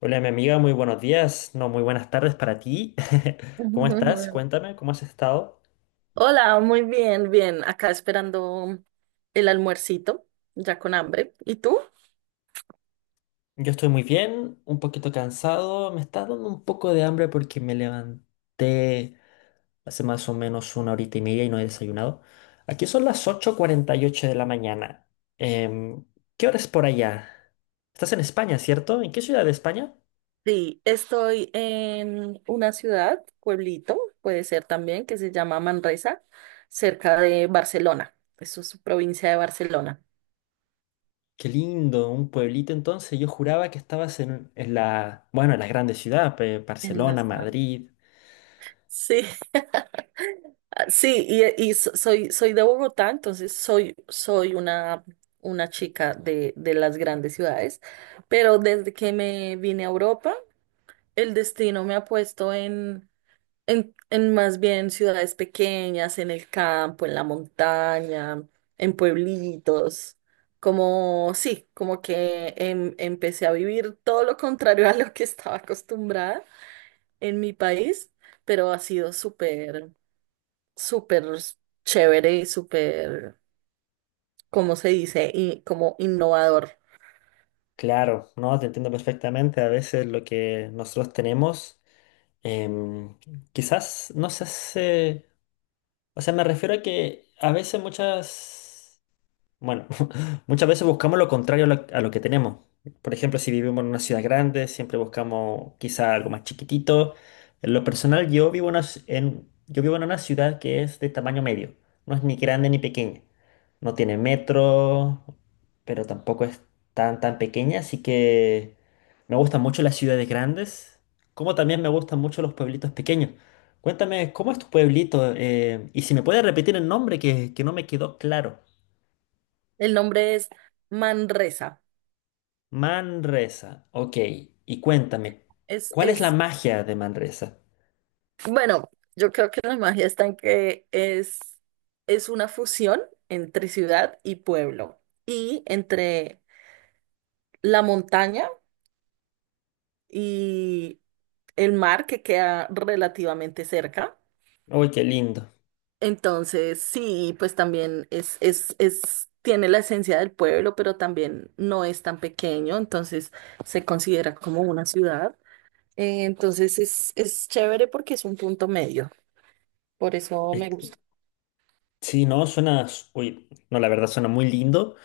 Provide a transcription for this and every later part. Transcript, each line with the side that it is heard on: left: Hola, mi amiga, muy buenos días, no, muy buenas tardes para ti. ¿Cómo estás? Cuéntame, ¿cómo has estado?
right: Hola, muy bien, bien. Acá esperando el almuercito, ya con hambre. ¿Y tú?
left: Yo estoy muy bien, un poquito cansado, me está dando un poco de hambre porque me levanté hace más o menos una horita y media y no he desayunado. Aquí son las 8:48 de la mañana. Em, ¿Qué hora es por allá? Estás en España, ¿cierto? ¿En qué ciudad de España?
right: Sí, estoy en una ciudad, pueblito, puede ser también, que se llama Manresa, cerca de Barcelona. Eso es su provincia de Barcelona.
left: Qué lindo, un pueblito entonces. Yo juraba que estabas en la, bueno, en la grande ciudad,
right: En
left: Barcelona,
right: las grandes.
left: Madrid.
right: Sí, soy, soy de Bogotá, entonces soy una chica de las grandes ciudades, pero desde que me vine a Europa, el destino me ha puesto en más bien ciudades pequeñas, en el campo, en la montaña, en pueblitos. Como, sí, como que empecé a vivir todo lo contrario a lo que estaba acostumbrada en mi país, pero ha sido súper, súper chévere y súper, ¿cómo se dice? Y como innovador.
left: Claro, no, te entiendo perfectamente. A veces lo que nosotros tenemos, em, quizás no se hace, o sea, me refiero a que a veces muchas bueno, muchas veces buscamos lo contrario a lo que tenemos. Por ejemplo, si vivimos en una ciudad grande, siempre buscamos quizá algo más chiquitito. En lo personal, yo vivo en una ciudad que es de tamaño medio. No es ni grande ni pequeña. No tiene metro, pero tampoco es tan pequeña. Así que me gustan mucho las ciudades grandes, como también me gustan mucho los pueblitos pequeños. Cuéntame, ¿cómo es tu pueblito? Y si me puedes repetir el nombre, que no me quedó claro.
right: El nombre es Manresa.
left: Manresa, ok. Y cuéntame, ¿cuál es la
right: Es
left: magia de Manresa?
right: Bueno, yo creo que la magia está en que es una fusión entre ciudad y pueblo y entre la montaña y el mar que queda relativamente cerca.
left: Uy, qué lindo.
right: Entonces, sí, pues también es, tiene la esencia del pueblo, pero también no es tan pequeño, entonces se considera como una ciudad. Entonces es chévere porque es un punto medio, por eso
left: Es
right: me
left: que-
right: gusta.
left: Sí, no, suena. Uy, no, la verdad suena muy lindo.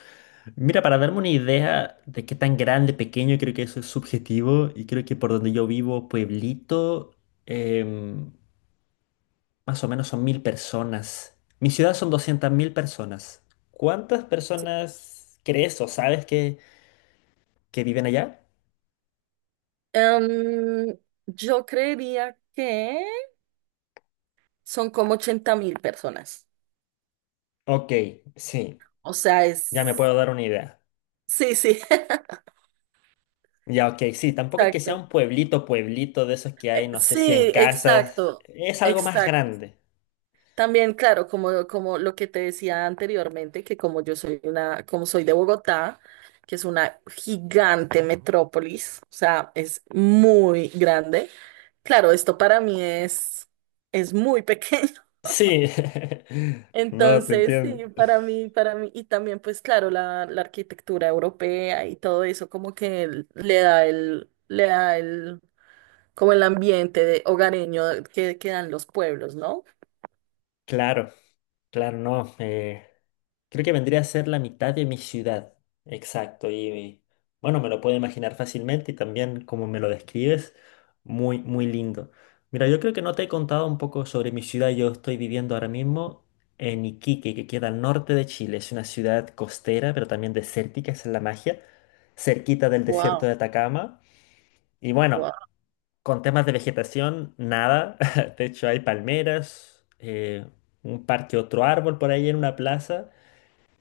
left: Mira, para darme una idea de qué tan grande, pequeño, creo que eso es subjetivo y creo que por donde yo vivo, pueblito, em, más o menos son 1.000 personas. Mi ciudad son 200.000 personas. ¿Cuántas personas crees o sabes que viven allá?
right: Em, yo creería que son como 80.000 personas.
left: Ok, sí,
right: O sea,
left: ya me
right: es...
left: puedo dar una idea.
right: Sí, sí,
left: Ya, ok, sí, tampoco es que sea
right: exacto.
left: un pueblito, pueblito de esos que hay, no sé, cien
right: Sí,
left: casas.
right: exacto,
left: Es algo más
right: exacto.
left: grande.
right: También, claro, como, como lo que te decía anteriormente, que como yo soy una, como soy de Bogotá, que es una gigante metrópolis, o sea, es muy grande. Claro, esto para mí es muy pequeño.
left: Sí. No, te
right: Entonces,
left: entiendo.
right: sí, para mí, y también pues claro, la arquitectura europea y todo eso como que le da el, como el ambiente de hogareño que dan los pueblos, ¿no?
left: Claro, claro, no. Creo que vendría a ser la mitad de mi ciudad. Exacto. Bueno, me lo puedo imaginar fácilmente y también como me lo describes, muy, muy lindo. Mira, yo creo que no te he contado un poco sobre mi ciudad. Yo estoy viviendo ahora mismo en Iquique, que queda al norte de Chile. Es una ciudad costera, pero también desértica, esa es la magia, cerquita del desierto
right: Wow,
left: de Atacama. Y bueno,
right: wow.
left: con temas de vegetación, nada. De hecho, hay palmeras, un parque, otro árbol por ahí en una plaza.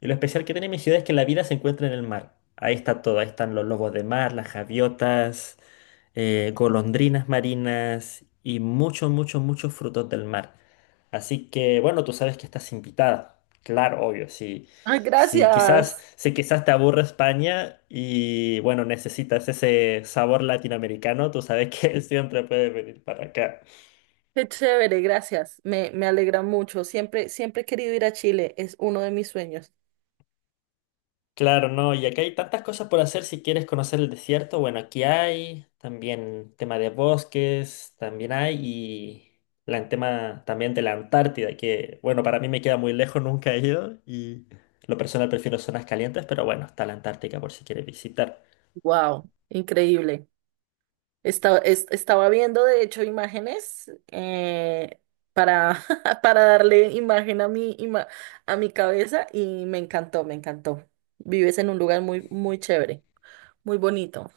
left: Y lo especial que tiene mi ciudad es que la vida se encuentra en el mar. Ahí está todo, ahí están los lobos de mar, las javiotas, golondrinas marinas y muchos, muchos, muchos frutos del mar. Así que, bueno, tú sabes que estás invitada. Claro, obvio, sí.
right: Ay,
left: Sí,
right: gracias.
left: si quizás te aburre España y bueno, necesitas ese sabor latinoamericano, tú sabes que siempre puedes venir para acá.
right: Qué chévere, gracias. Me alegra mucho. Siempre, siempre he querido ir a Chile. Es uno de mis sueños.
left: Claro, no, y acá hay tantas cosas por hacer si quieres conocer el desierto. Bueno, aquí hay también tema de bosques, también hay, y la, el tema también de la Antártida, que bueno, para mí me queda muy lejos, nunca he ido, y lo personal prefiero zonas calientes, pero bueno, está la Antártica por si quieres visitar.
right: Wow, increíble. Estaba viendo, de hecho, imágenes para, para darle imagen a mi, a mi cabeza y me encantó, me encantó. Vives en un lugar muy, muy chévere, muy bonito.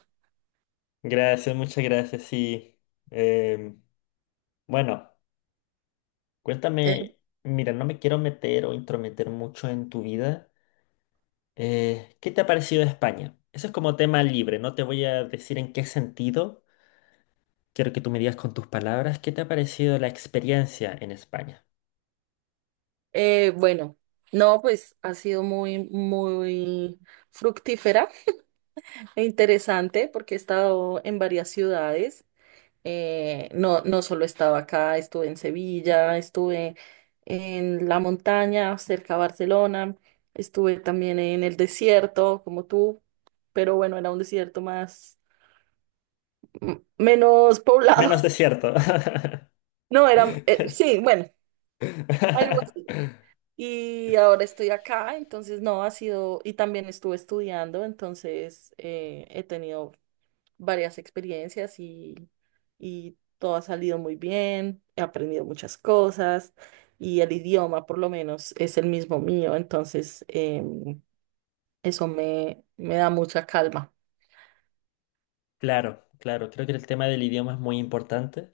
left: Gracias, muchas gracias, y bueno,
right: Eh,
left: cuéntame, mira, no me quiero meter o intrometer mucho en tu vida. ¿Qué te ha parecido España? Eso es como tema libre, no te voy a decir en qué sentido. Quiero que tú me digas con tus palabras qué te ha parecido la experiencia en España.
right: bueno, no, pues ha sido muy, muy fructífera e interesante porque he estado en varias ciudades. No, no solo estaba acá, estuve en Sevilla, estuve en la montaña cerca a Barcelona, estuve también en el desierto, como tú, pero bueno, era un desierto más, menos poblado.
left: Menos desierto.
right: No, era, sí, bueno, algo así. Y ahora estoy acá, entonces no ha sido, y también estuve estudiando, entonces he tenido varias experiencias y todo ha salido muy bien, he aprendido muchas cosas y el idioma por lo menos es el mismo mío, entonces eso me, me da mucha calma.
left: Claro, claro, creo que el tema del idioma es muy importante.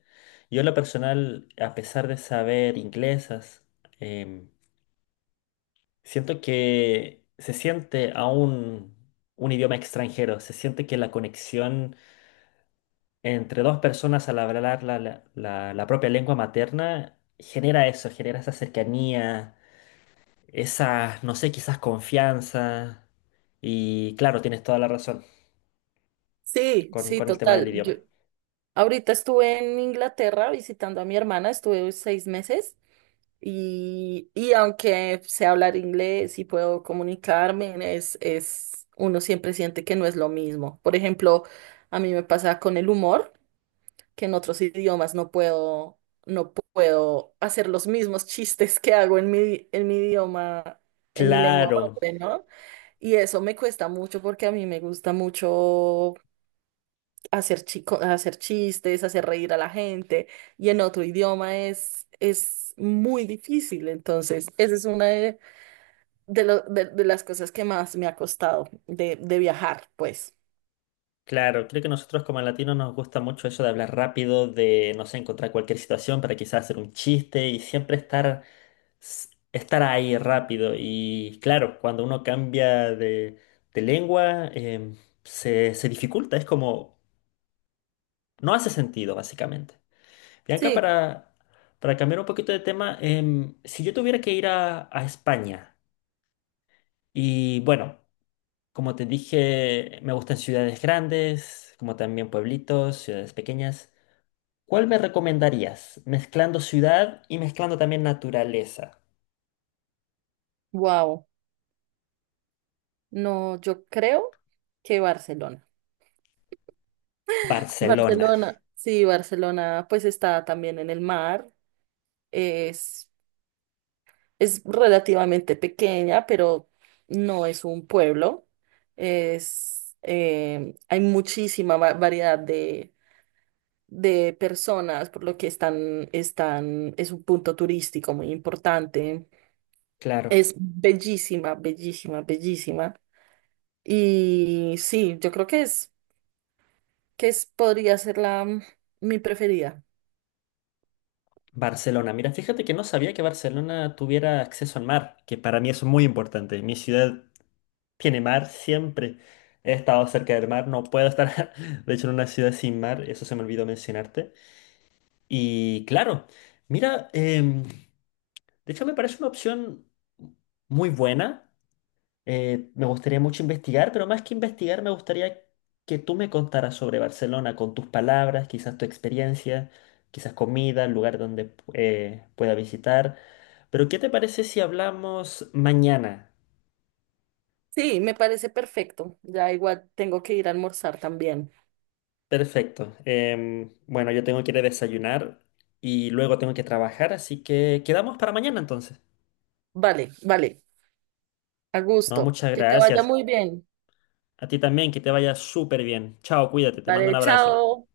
left: Yo en lo personal, a pesar de saber inglesas, em, siento que se siente aún un idioma extranjero, se siente que la conexión entre dos personas al hablar la propia lengua materna, genera eso, genera esa cercanía, esa, no sé, quizás confianza. Y claro, tienes toda la razón
right: Sí,
left: con,
right: sí,
left: con el tema del
right: total. Yo
left: idioma.
right: ahorita estuve en Inglaterra visitando a mi hermana, estuve 6 meses. Y aunque sé hablar inglés y puedo comunicarme, uno siempre siente que no es lo mismo. Por ejemplo, a mí me pasa con el humor, que en otros idiomas no puedo, no puedo hacer los mismos chistes que hago en mi idioma, en mi lengua
left: Claro,
right: madre, ¿no? Y eso me cuesta mucho porque a mí me gusta mucho hacer chico, hacer chistes, hacer reír a la gente, y en otro idioma es muy difícil. Entonces, esa es una de las cosas que más me ha costado de viajar, pues.
left: claro, creo que nosotros como latinos nos gusta mucho eso de hablar rápido, de, no sé, encontrar cualquier situación para quizás hacer un chiste y siempre estar ahí rápido. Y claro, cuando uno cambia de lengua, se dificulta, es como. No hace sentido, básicamente. Bianca,
right: Sí,
left: para cambiar un poquito de tema, si yo tuviera que ir a España, y bueno, como te dije, me gustan ciudades grandes, como también pueblitos, ciudades pequeñas, ¿cuál me recomendarías? Mezclando ciudad y mezclando también naturaleza.
right: wow. No, yo creo que Barcelona.
left: Barcelona,
right: Barcelona, sí, Barcelona, pues está también en el mar, es Es relativamente pequeña, pero no es un pueblo. Es, hay muchísima variedad de personas, por lo que están, es un punto turístico muy importante.
left: claro.
right: Es bellísima, bellísima, bellísima. Y sí, yo creo que que es, podría ser la, mi preferida.
left: Barcelona, mira, fíjate que no sabía que Barcelona tuviera acceso al mar, que para mí es muy importante. Mi ciudad tiene mar siempre. He estado cerca del mar, no puedo estar, de hecho, en una ciudad sin mar, eso se me olvidó mencionarte. Y claro, mira, de hecho me parece una opción muy buena. Me gustaría mucho investigar, pero más que investigar, me gustaría que tú me contaras sobre Barcelona con tus palabras, quizás tu experiencia, quizás comida, lugar donde pueda visitar. Pero ¿qué te parece si hablamos mañana?
right: Sí, me parece perfecto. Ya igual tengo que ir a almorzar también.
left: Perfecto. Bueno, yo tengo que ir a desayunar y luego tengo que trabajar, así que quedamos para mañana entonces.
right: Vale, vale. A
left: No,
right: gusto.
left: muchas
right: Que te vaya
left: gracias.
right: muy bien.
left: A ti también, que te vaya súper bien. Chao, cuídate, te mando un
right: Vale,
left: abrazo.
right: chao.